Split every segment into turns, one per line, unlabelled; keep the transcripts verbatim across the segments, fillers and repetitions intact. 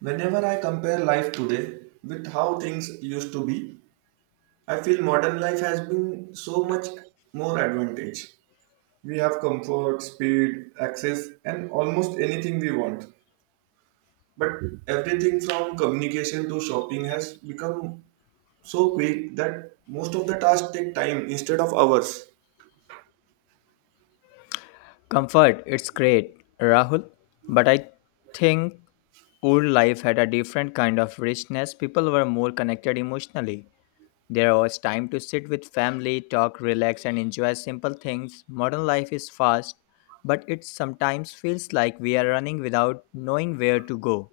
Whenever I compare life today with how things used to be, I feel modern life has been so much more advantage. We have comfort, speed, access, and almost anything we want. But everything from communication to shopping has become so quick that most of the tasks take time instead of hours.
Comfort, it's great, Rahul. But I think old life had a different kind of richness. People were more connected emotionally. There was time to sit with family, talk, relax, and enjoy simple things. Modern life is fast, but it sometimes feels like we are running without knowing where to go.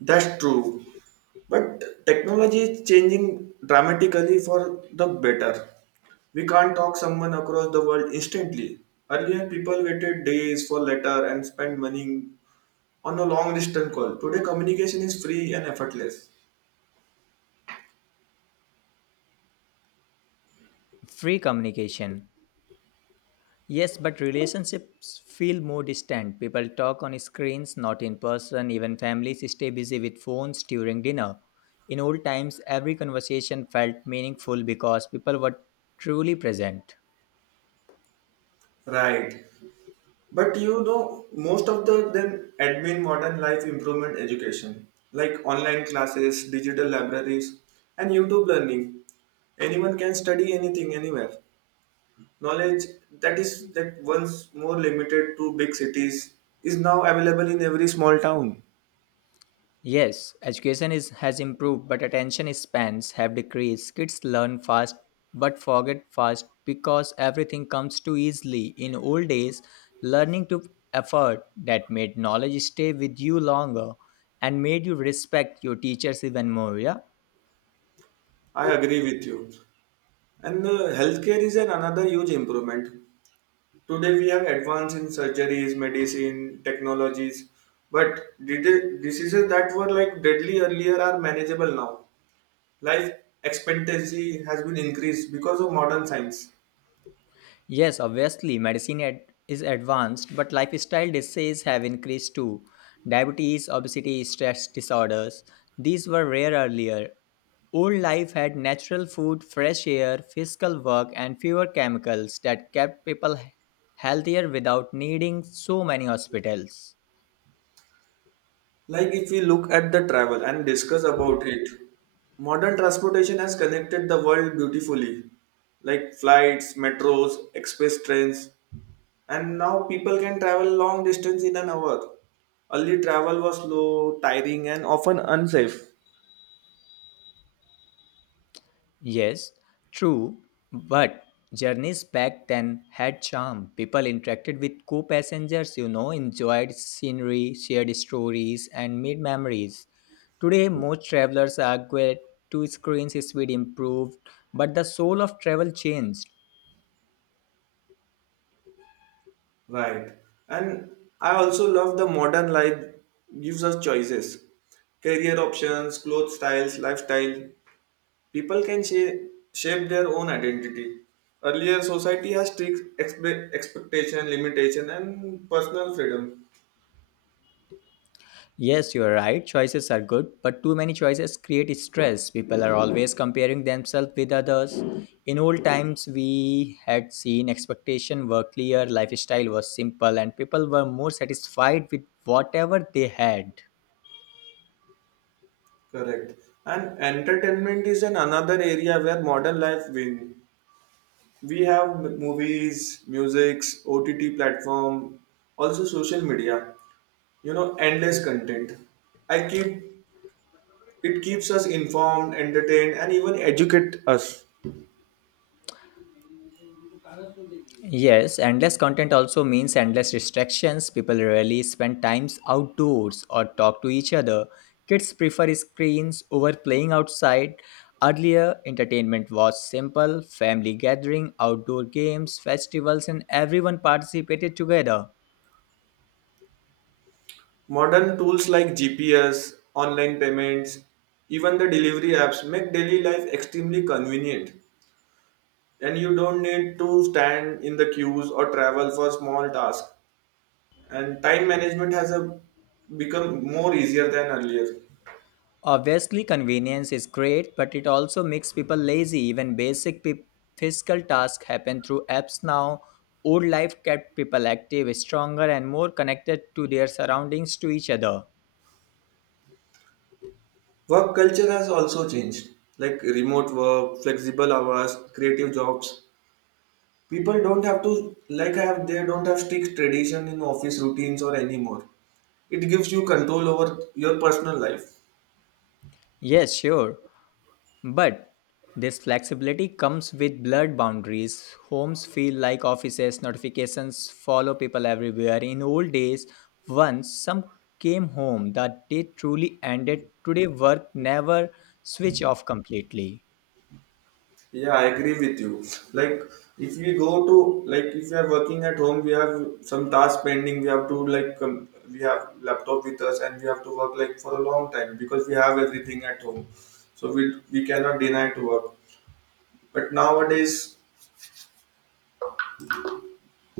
That's true. But technology is changing dramatically for the better. We can't talk someone across the world instantly. Earlier, people waited days for letter and spent money on a long distance call. Today, communication is free and effortless.
Free communication. Yes, but relationships feel more distant. People talk on screens, not in person. Even families stay busy with phones during dinner. In old times, every conversation felt meaningful because people were truly present.
Right. But you know, most of the them admin modern life improvement education, like online classes, digital libraries, and YouTube learning. Anyone can study anything anywhere. Knowledge that is that once more limited to big cities is now available in every small town.
Yes, education is has improved, but attention spans have decreased. Kids learn fast but forget fast because everything comes too easily. In old days, learning took effort that made knowledge stay with you longer and made you respect your teachers even more. Yeah.
I agree with you. And the healthcare is an another huge improvement. Today we have advance in surgeries, medicine, technologies, but did- diseases that were like deadly earlier are manageable now. Life expectancy has been increased because of modern science.
Yes, obviously, medicine ad- is advanced, but lifestyle diseases have increased too. Diabetes, obesity, stress disorders. These were rare earlier. Old life had natural food, fresh air, physical work, and fewer chemicals that kept people he- healthier without needing so many hospitals.
Like if we look at the travel and discuss about it, modern transportation has connected the world beautifully, like flights, metros, express trains, and now people can travel long distance in an hour. Early travel was slow, tiring, and often unsafe.
Yes, true, but journeys back then had charm. People interacted with co passengers, you know, enjoyed scenery, shared stories, and made memories. Today, most travelers argue to screens speed improved, but the soul of travel changed.
Right. And I also love the modern life gives us choices, career options, clothes styles, lifestyle. People can shape, shape their own identity. Earlier, society has strict expe- expectation, limitation, and personal freedom.
Yes, you are right. Choices are good, but too many choices create stress. People are always comparing themselves with others. In old times, we had seen expectation were clear, lifestyle was simple, and people were more satisfied with whatever they had.
Correct. And entertainment is an another area where modern life win. We have m- movies, musics, O T T platform, also social media. You know, endless content. I keep it keeps us informed, entertained, and even educate us.
Yes, endless content also means endless distractions. People rarely spend times outdoors or talk to each other. Kids prefer screens over playing outside. Earlier, entertainment was simple family gathering, outdoor games, festivals, and everyone participated together.
Modern tools like G P S, online payments, even the delivery apps make daily life extremely convenient, and you don't need to stand in the queues or travel for small tasks, and time management has a, become more easier than earlier.
Obviously, convenience is great, but it also makes people lazy. Even basic pe- physical tasks happen through apps now. Old life kept people active, stronger, and more connected to their surroundings to each other.
Work culture has also changed, like remote work, flexible hours, creative jobs. People don't have to like have they don't have strict tradition in office routines or anymore. It gives you control over your personal life.
Yes, sure. But this flexibility comes with blurred boundaries. Homes feel like offices, notifications follow people everywhere. In old days, once some came home, the day truly ended. Today, work never switch off completely.
Yeah, I agree with you. Like, if we go to like if we are working at home, we have some task pending. We have to like com- we have laptop with us, and we have to work like for a long time because we have everything at home. So we we cannot deny to work. But nowadays,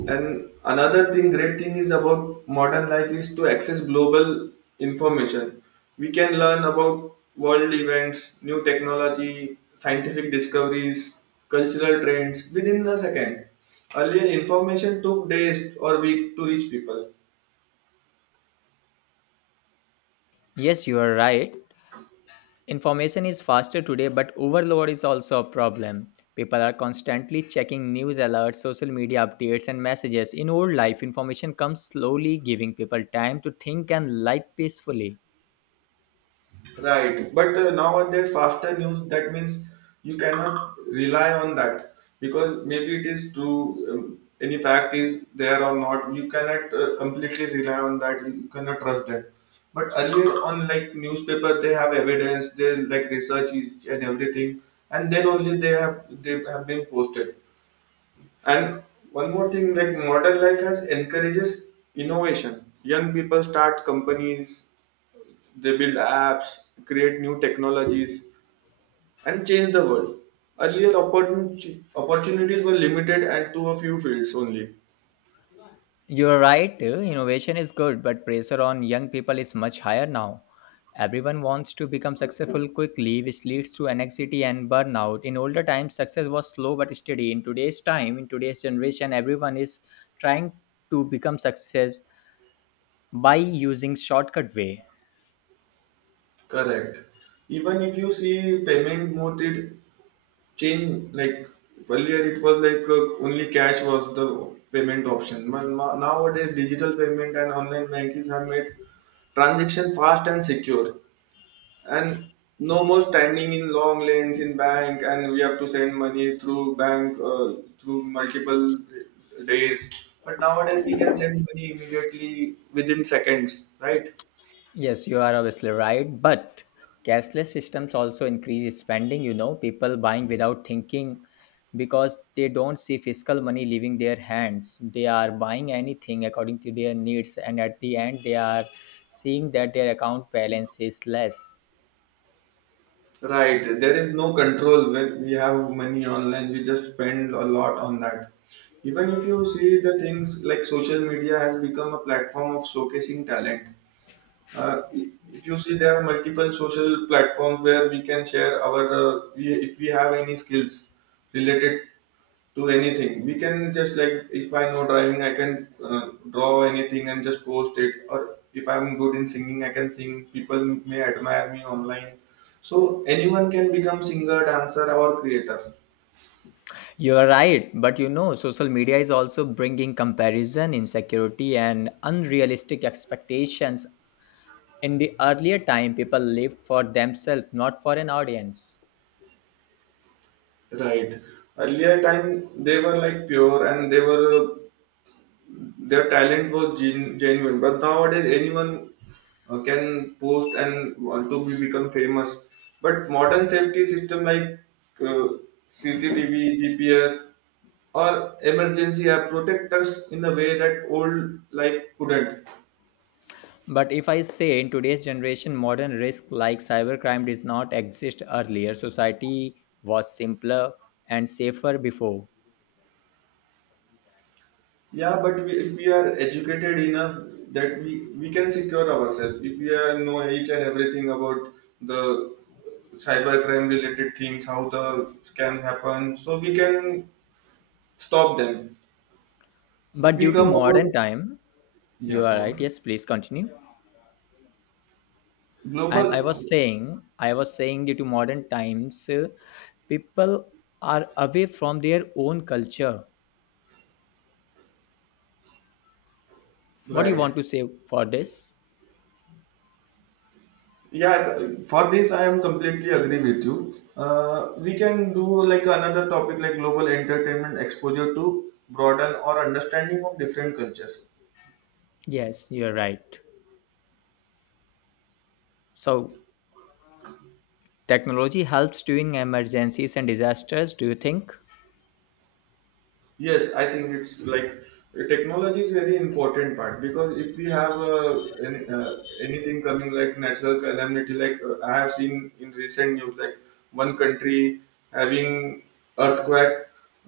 and another thing, great thing is about modern life is to access global information. We can learn about world events, new technology, scientific discoveries, cultural trends within a second. Earlier, information took days or week to reach people.
Yes, you are right. Information is faster today, but overload is also a problem. People are constantly checking news alerts, social media updates, and messages. In old life, information comes slowly, giving people time to think and live peacefully.
Right, but uh, nowadays faster news that means you cannot rely on that because maybe it is true, um, any fact is there or not. You cannot uh, completely rely on that. You cannot trust them. But earlier on, like newspaper, they have evidence. They like research is- and everything, and then only they have they have been posted. And one more thing, like modern life has encourages innovation. Young people start companies, they build apps, create new technologies, and change the world. Earlier, opportun- opportunities were limited and to a few fields only.
You're right, uh, innovation is good, but pressure on young people is much higher now. Everyone wants to become successful quickly, which leads to anxiety and burnout. In older times, success was slow but steady. In today's time, in today's generation, everyone is trying to become success by using shortcut way.
Correct. Even if you see payment mode, it change like earlier it was like uh, only cash was the payment option. But no- nowadays, digital payment and online banking have made transaction fast and secure. And no more standing in long lanes in bank, and we have to send money through bank uh, through multiple days, but nowadays we can send money immediately within seconds, right?
Yes, you are obviously right. But cashless systems also increase spending, you know, people buying without thinking because they don't see fiscal money leaving their hands. They are buying anything according to their needs, and at the end, they are seeing that their account balance is less.
Right, there is no control when we have money online, we just spend a lot on that. Even if you see the things, like social media has become a platform of showcasing talent, uh, if you see there are multiple social platforms where we can share our uh, we, if we have any skills related to anything, we can just like if I know driving I can uh, draw anything and just post it, or if I'm good in singing I can sing, people may admire me online. So anyone can become singer dancer or creator,
You are right, but you know, social media is also bringing comparison, insecurity, and unrealistic expectations. In the earlier time, people lived for themselves, not for an audience.
right. Earlier time they were like pure and they were uh, their talent was gen- genuine, but nowadays anyone uh, can post and want to be become famous. But modern safety system like uh, C C T V G P S or emergency app protect us in a way that old life couldn't.
But if I say in today's generation, modern risk like cybercrime did not exist earlier, society was simpler and safer before.
Yeah, but we, if we are educated enough that we we can secure ourselves if we are know each and everything about the cybercrime related things, how the scam happen, so we can stop them. If
But
we
due to
come
modern
about,
time,
yeah,
you are
go
right.
on.
Yes, please continue. And
Global,
I was saying, I was saying due to modern times, uh, people are away from their own culture. What do you
right.
want to say for this?
Yeah, for this I am completely agree with you. Uh, we can do like another topic like global entertainment exposure to broaden our understanding of different cultures.
Yes, you're right. So technology helps during emergencies and disasters, do you think?
Yes, I think it's like uh, technology is very important part because if we have uh, any, uh, anything coming like natural calamity, like uh, I have seen in recent news, like one country having earthquake,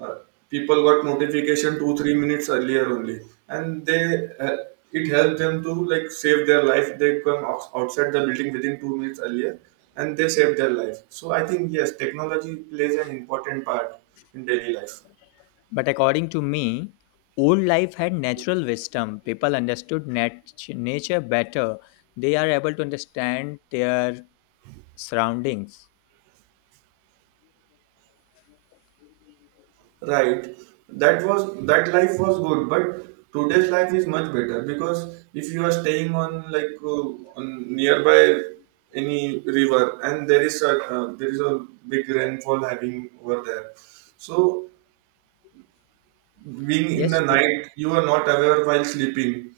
uh, people got notification two three minutes earlier only, and they uh, it helped them to like save their life. They come outs- outside the building within two minutes earlier, and they save their life. So I think yes, technology plays an important part in daily life.
But according to me, old life had natural wisdom. People understood nat- nature better. They are able to understand their surroundings.
Right. That was that life was good, but today's life is much better because if you are staying on like uh, on nearby any river and there is a uh, there is a big rainfall having over there, so being in the
Yes, you,
night you are not aware while sleeping,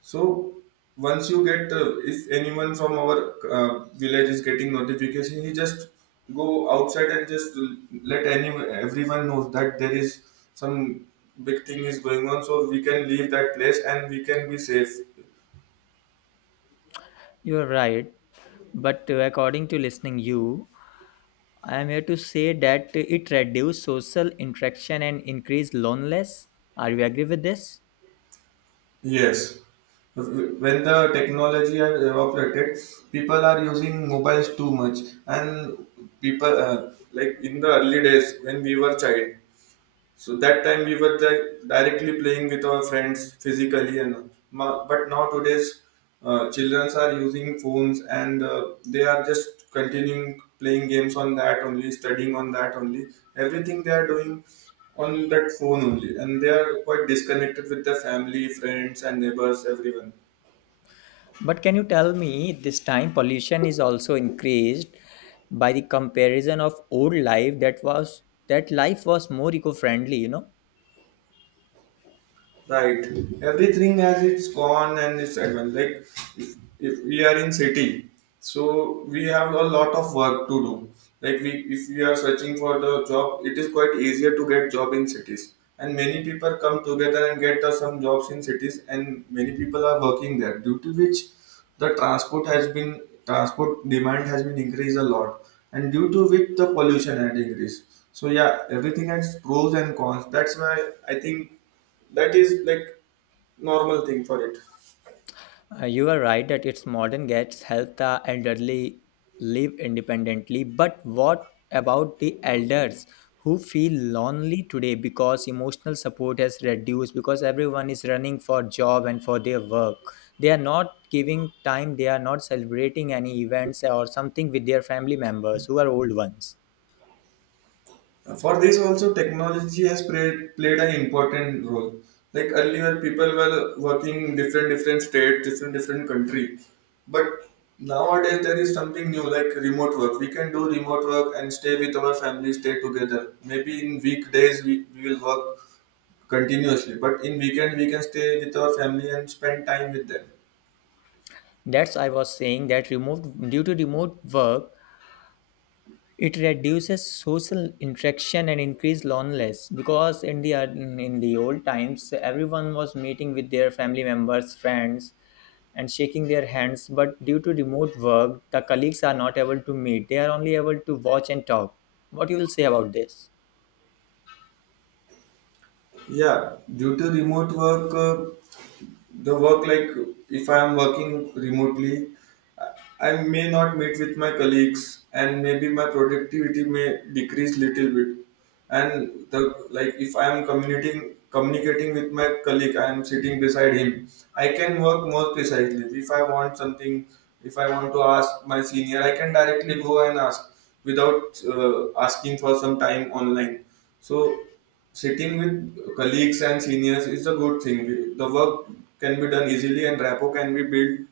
so once you get, uh, if anyone from our uh, village is getting notification, he just go outside and just let any everyone knows that there is some big thing is going on, so we can leave that place and we can be safe.
you are right. But uh, according to listening you, I am here to say that it reduced social interaction and increased loneliness. Are you agree with this?
Yes. When the technology has evaporated, people are using mobiles too much, and people uh, like in the early days when we were child, so that time we were like directly playing with our friends physically, and ma- but now today's uh, children are using phones and uh, they are just continuing playing games on that only, studying on that only. Everything they are doing on that phone only, and they are quite disconnected with their family, friends, and neighbors, everyone.
But can you tell me this time pollution is also increased by the comparison of old life that was that life was more eco-friendly, you know?
Right. Everything has its con and its advantage. Like if, if we are in city, so we have a lot of work to do. Like we, if we are searching for the job, it is quite easier to get job in cities. And many people come together and get uh, some jobs in cities, and many people are working there. Due to which, the transport has been transport demand has been increased a lot, and due to which the pollution had increased. So yeah, everything has pros and cons. That's why I think that is like normal thing for it.
Uh, you are right that its modern gets help the elderly live independently, but what about the elders who feel lonely today because emotional support has reduced because everyone is running for job and for their work. They are not giving time, they are not celebrating any events or something with their family members who are old ones.
For this also, technology has played played an important role. Like earlier, people were working in different different states, different different country, but nowadays there is something new like remote work. We can do remote work and stay with our family, stay together. Maybe in weekdays we, we will work continuously, but in weekend we can stay with our family and spend time with them.
That's I was saying that removed due to remote work. It reduces social interaction and increased loneliness because in the in the old times everyone was meeting with their family members, friends, and shaking their hands. But due to remote work, the colleagues are not able to meet. They are only able to watch and talk. What you will say about this?
Yeah, due to remote work. Uh, the work like if I am working remotely, I may not meet with my colleagues, and maybe my productivity may decrease little bit. And the like if I am communicating communicating with my colleague, I am sitting beside him. I can work more precisely. If I want something, if I want to ask my senior, I can directly go and ask without uh, asking for some time online. So sitting with colleagues and seniors is a good thing. The work can be done easily and rapport can be built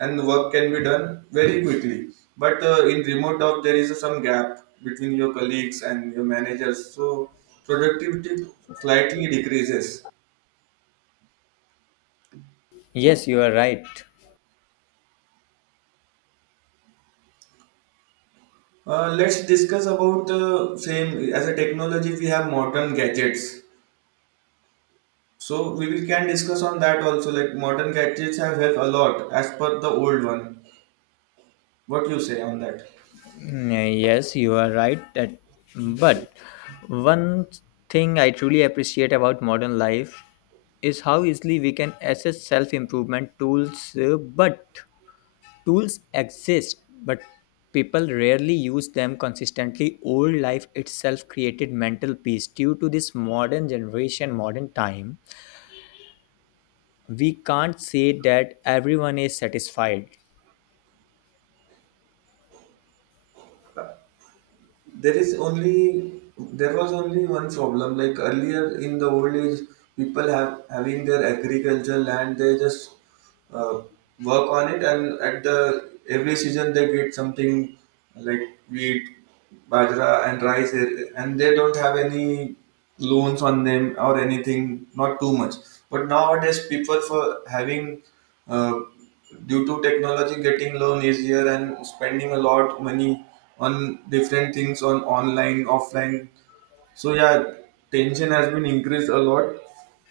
and the work can be done very quickly. But uh, in remote job, there is some gap between your colleagues and your managers, so productivity slightly decreases.
Yes, you are right.
Uh, let's discuss about uh, same as a technology. We have modern gadgets, so we will can discuss on that also. Like modern gadgets have helped a lot as per the old one. What you say on that?
Mm, yes, you are right. That, but one thing I truly appreciate about modern life is how easily we can access self improvement tools, uh, but tools exist, but people rarely use them consistently. Old life itself created mental peace due to this modern generation, modern time. We can't say that everyone is satisfied.
there is only there was only one problem, like earlier in the old age people have having their agricultural land, they just uh, work on it, and at the every season they get something like wheat, bajra and rice eh, and they don't have any loans on them or anything, not too much. But nowadays people for having uh, due to technology getting loan easier and spending a lot money on different things, on online offline, so yeah, tension has been increased a lot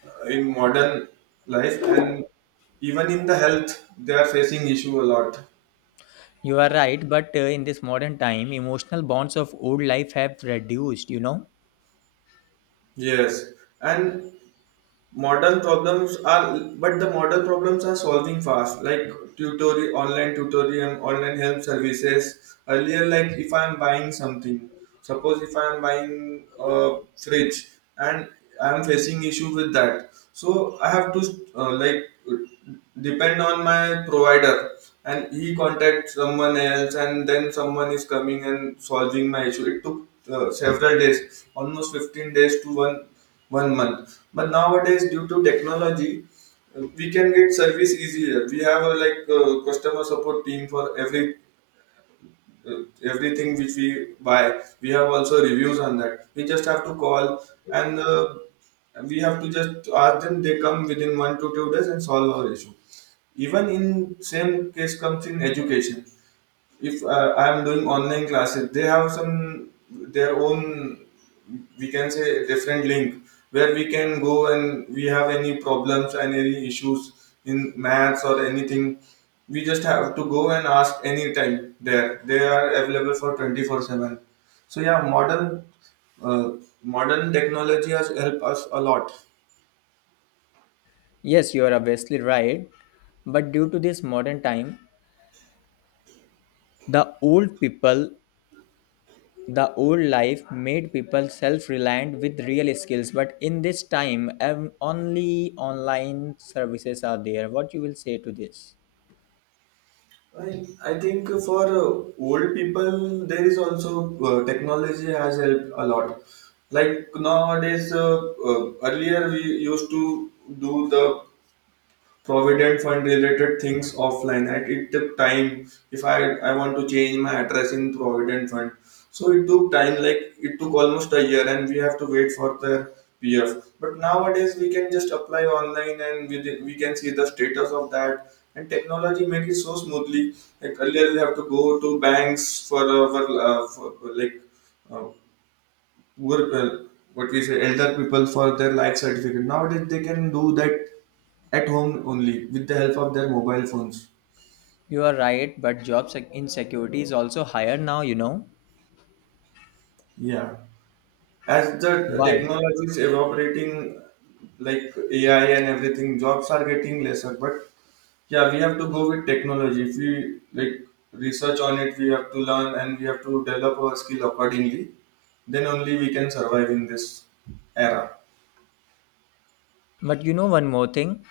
uh, in modern life, and even in the health, they are facing issue a lot.
You are right, but uh, in this modern time, emotional bonds of old life have reduced, you know.
Yes, and modern problems are but the modern problems are solving fast, like tutorial online tutorial online help services. Earlier, like if I am buying something, suppose if I am buying a fridge, and I am facing issue with that, so I have to uh, like depend on my provider, and he contacts someone else, and then someone is coming and solving my issue. It took uh, several days, almost fifteen days, to one one month. But nowadays, due to technology, uh, we can get service easier. We have a like uh, customer support team for every uh, everything which we buy. We have also reviews on that. We just have to call and uh, we have to just ask them. They come within one to two days and solve our issue. Even in same case comes in education, if uh, I am doing online classes, they have some their own, we can say, different link, where we can go, and we have any problems and any issues in maths or anything, we just have to go and ask anytime. There they are available for twenty-four seven. So yeah, modern uh, modern technology has helped us a lot.
Yes, you are obviously right. But due to this modern time, the old people the old life made people self-reliant with real skills, but in this time, ev- only online services are there. What you will say to this?
I, I think for uh, old people, there is also uh, technology has helped a lot. Like nowadays, uh, uh, earlier we used to do the provident fund related things offline, and it took time. If i i want to change my address in provident fund, so it took time, like it took almost a year, and we have to wait for the pf. But nowadays we can just apply online, and we, we can see the status of that, and technology make it so smoothly. Like earlier we have to go to banks for, uh, for, uh, for like uh, were uh, what we say, elder people for their life certificate. Nowadays they can do that at home only with the help of their mobile phones.
You are right, but job sec- insecurity is also higher now. You know
Yeah, as the
why?
technology is evaporating, like A I and everything, jobs are getting lesser. But yeah, we have to go with technology. If we like research on it, we have to learn, and we have to develop our skill accordingly. Then only we can survive in this era.
But you know one more thing.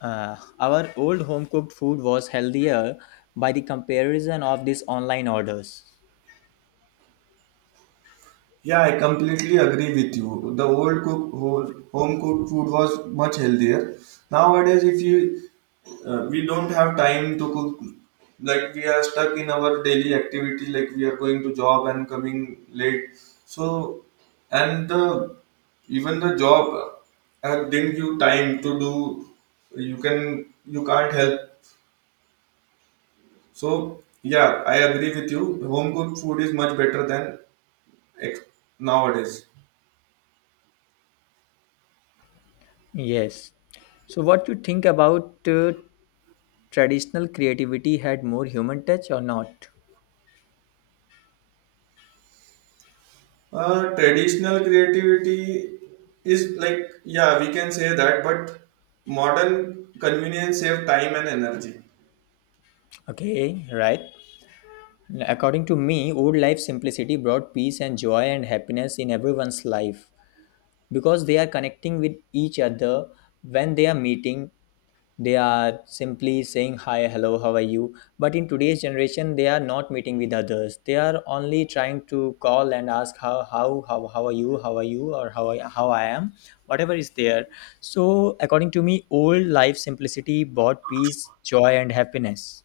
Uh, our old home-cooked food was healthier by the comparison of these online orders.
Yeah, I completely agree with you. The old cook whole- home cooked food was much healthier. Nowadays, if you uh, we don't have time to cook, like we are stuck in our daily activity, like we are going to job and coming late. So, and the even the job uh, didn't give time to do. You can you can't help. So yeah, I agree with you. Home cooked food is much better than ex- nowadays.
Yes. So, what you think about uh, traditional creativity had more human touch or not?
Uh, traditional creativity is like, yeah, we can say that, but modern convenience save time and energy.
Okay, right. According to me, old life simplicity brought peace and joy and happiness in everyone's life because they are connecting with each other when they are meeting. They are simply saying hi, hello, how are you? But in today's generation, they are not meeting with others. They are only trying to call and ask how how how, how are you, how are you, or how I, how I am, whatever is there. So according to me, old life simplicity brought peace, joy, and happiness.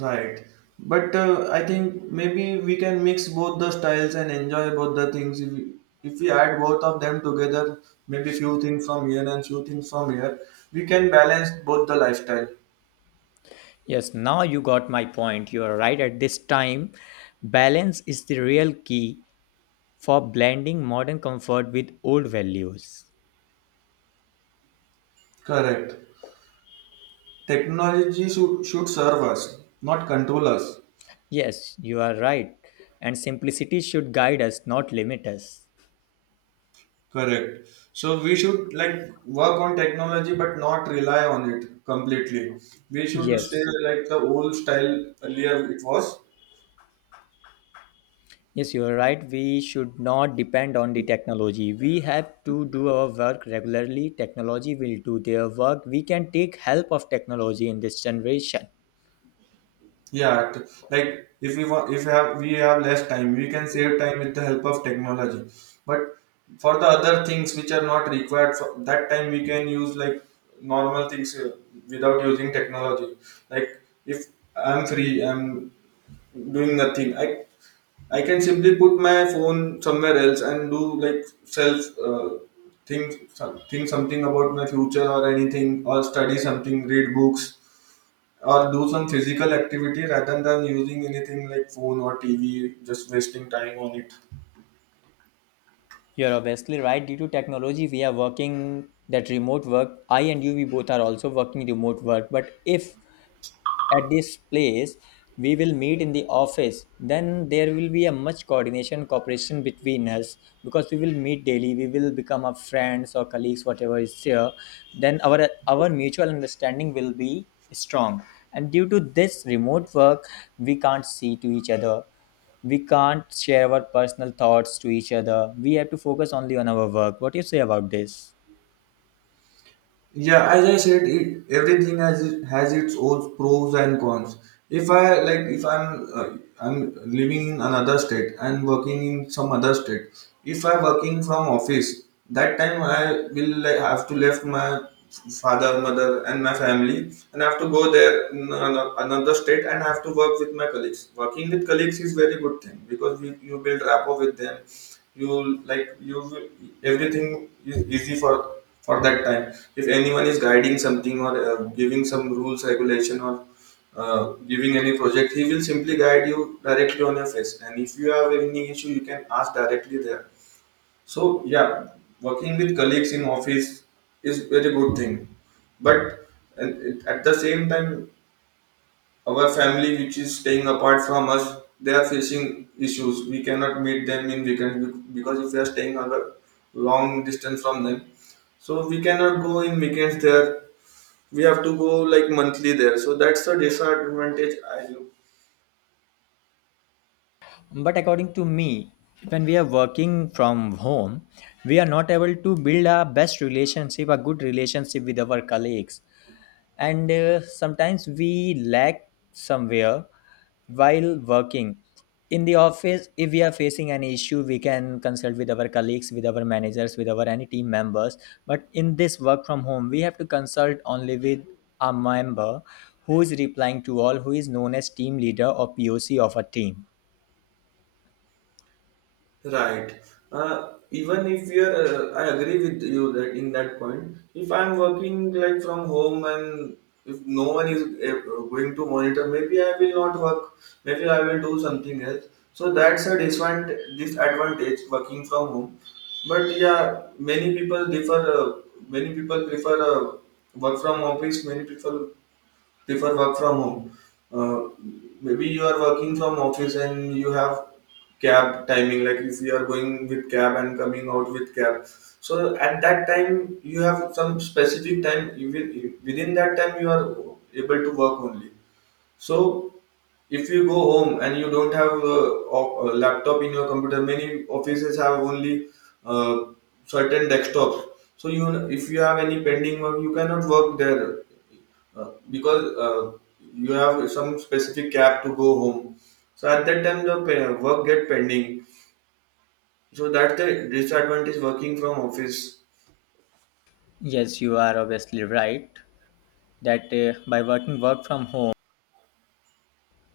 Right. But uh, I think maybe we can mix both the styles and enjoy both the things. If we, if we add both of them together, maybe few things from here and few things from here, we can balance both the lifestyle.
Yes, now you got my point. You are right. At this time, balance is the real key for blending modern comfort with old values.
Correct. Technology should, should serve us, not control us.
Yes, you are right. And simplicity should guide us, not limit us.
Correct. So we should like work on technology, but not rely on it completely. We should stay
Yes,
like the old style earlier it was.
yes, you are right. We should not depend on the technology. We have to do our work regularly. Technology will do their work. We can take help of technology in this generation.
Yeah, t- like if we want, if we have we have less time, we can save time with the help of technology. But for the other things which are not required for that time, we can use like normal things uh, without using technology. Like if I'm free, I'm doing nothing. I I can simply put my phone somewhere else and do like self uh, think some- think something about my future or anything, or study something, read books, or do some physical activity rather than using anything like phone or T V, just wasting time on it.
You're obviously right. Due to technology, we are working that remote work. I and you, we both are also working remote work. But if at this place we will meet in the office, then there will be a much coordination cooperation between us because we will meet daily, we will become our friends or colleagues, whatever is here, then our our mutual understanding will be strong. And due to this remote work, we can't see to each other, we can't share our personal thoughts to each other, we have to focus only on our work. What do you say about this?
Yeah, as I said it, everything has it, has its own pros and cons. If I like if i'm uh, i'm living in another state and working in some other state, if I'm working from office, that time I will like have to left my father, mother and my family, and I have to go there in ano- another state, and I have to work with my colleagues. Working with colleagues is very good thing, because you, you build rapport with them. You like you will- Everything is easy for for that time. If anyone is guiding something or uh, giving some rules regulation or uh, giving any project, he will simply guide you directly on your face, and if you have any issue you can ask directly there. So yeah, working with colleagues in office is very good thing. But and it- at the same time, our family which is staying apart from us, they are facing issues. We cannot meet them in weekend, bec- because if we are staying a long distance from them, so we cannot go in weekends there. We have to go like monthly there. So that's the disadvantage, I look.
But according to me, when we are working from home, we are not able to build a best relationship, a good relationship with our colleagues. And uh, sometimes we lack somewhere while working. In the office, if we are facing an issue, we can consult with our colleagues, with our managers, with our any team members. But in this work from home, we have to consult only with a member who is replying to all, who is known as team leader or P O C of a team.
Right. Uh, even if we are, uh, I agree with you that in that point. If I'm working like from home and if no one is uh, going to monitor, maybe I will not work. Maybe I will do something else. So that's a disadvantage, disadvantage working from home. But yeah, many people differ. Uh, many people prefer uh, work from office. Many people prefer work from home. Uh, Maybe you are working from office and you have cab timing. Like if you are going with cab and coming out with cab, so at that time you have some specific time. Even within that time you are able to work only. So if you go home and you don't have a, a laptop in your computer, many offices have only uh, certain desktops. So you, if you have any pending work, you cannot work there uh, because uh, you have some specific cap to go home. So at that time, the pa- work get pending. So that's the disadvantage working from office.
Yes, you are obviously right that uh, by working work from home,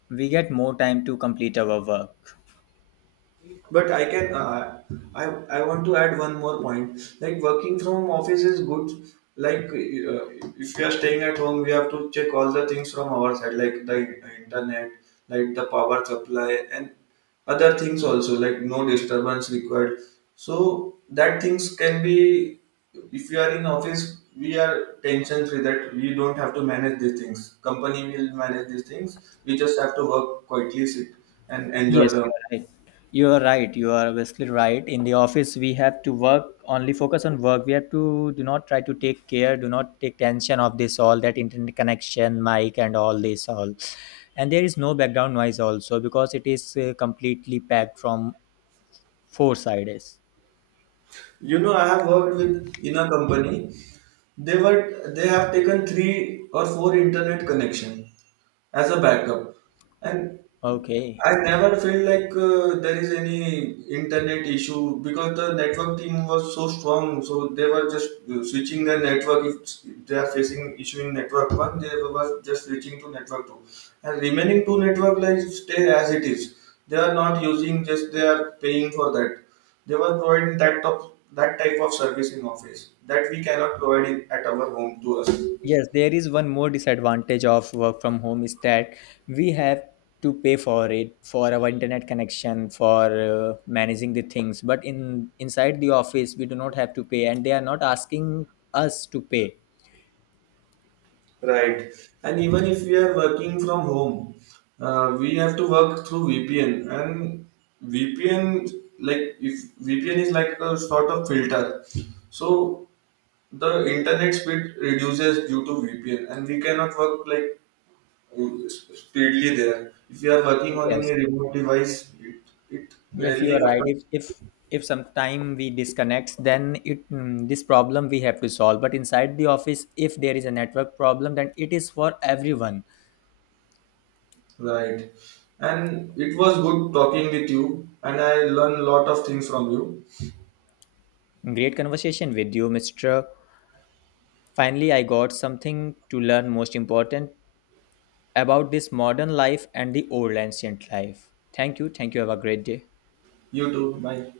we get more time to complete our work.
But I can uh, I I want to add one more point. Like working from office is good. Like uh, if we are staying at home, we have to check all the things from our side, like the internet, like the power supply, and other things also, like no disturbance required. So that things can be, if we are in office, we are tension free, that we don't have to manage these things, company will manage these things. We just have to work quietly, sit and enjoy
Yes,
the.
you are right. You are right. You are obviously right. In the office, we have to work only focus on work. We have to do not try to take care, do not take tension of this all that internet connection, mic, and all this all. And there is no background noise also because it is uh, completely packed from four sides.
You know, I have worked with in a company. They were they have taken three or four internet connection as a backup. And
Okay.
I never felt like uh, there is any internet issue, because the network team was so strong. So they were just uh, switching the network. If they are facing issue in network one, they were just switching to network two, and remaining two network like stay as it is. They are not using, just they are paying for that. They were providing that top that type of service in office that we cannot provide in, at our home to us.
Yes, there is one more disadvantage of work from home is that we have to pay for it for our internet connection for uh, managing the things, but in inside the office we do not have to pay and they are not asking us to pay.
Right. And even if we are working from home, uh, we have to work through V P N. And V P N, like if V P N is like a sort of filter, so the internet speed reduces due to V P N, and we cannot work like uh, speedily there. If you are working on any
Yes,
remote device, it it
yes you
rarely
are right.
happens.
If if if sometime we disconnect, then it mm, this problem we have to solve. But inside the office, if there is a network problem, then it is for everyone.
Right. And it was good talking with you, and I learned a lot of things from you.
Great conversation with you, mr. Finally, I got something to learn most important about this modern life and the old ancient life. Thank you. Thank you. Have a great day.
You too. Bye.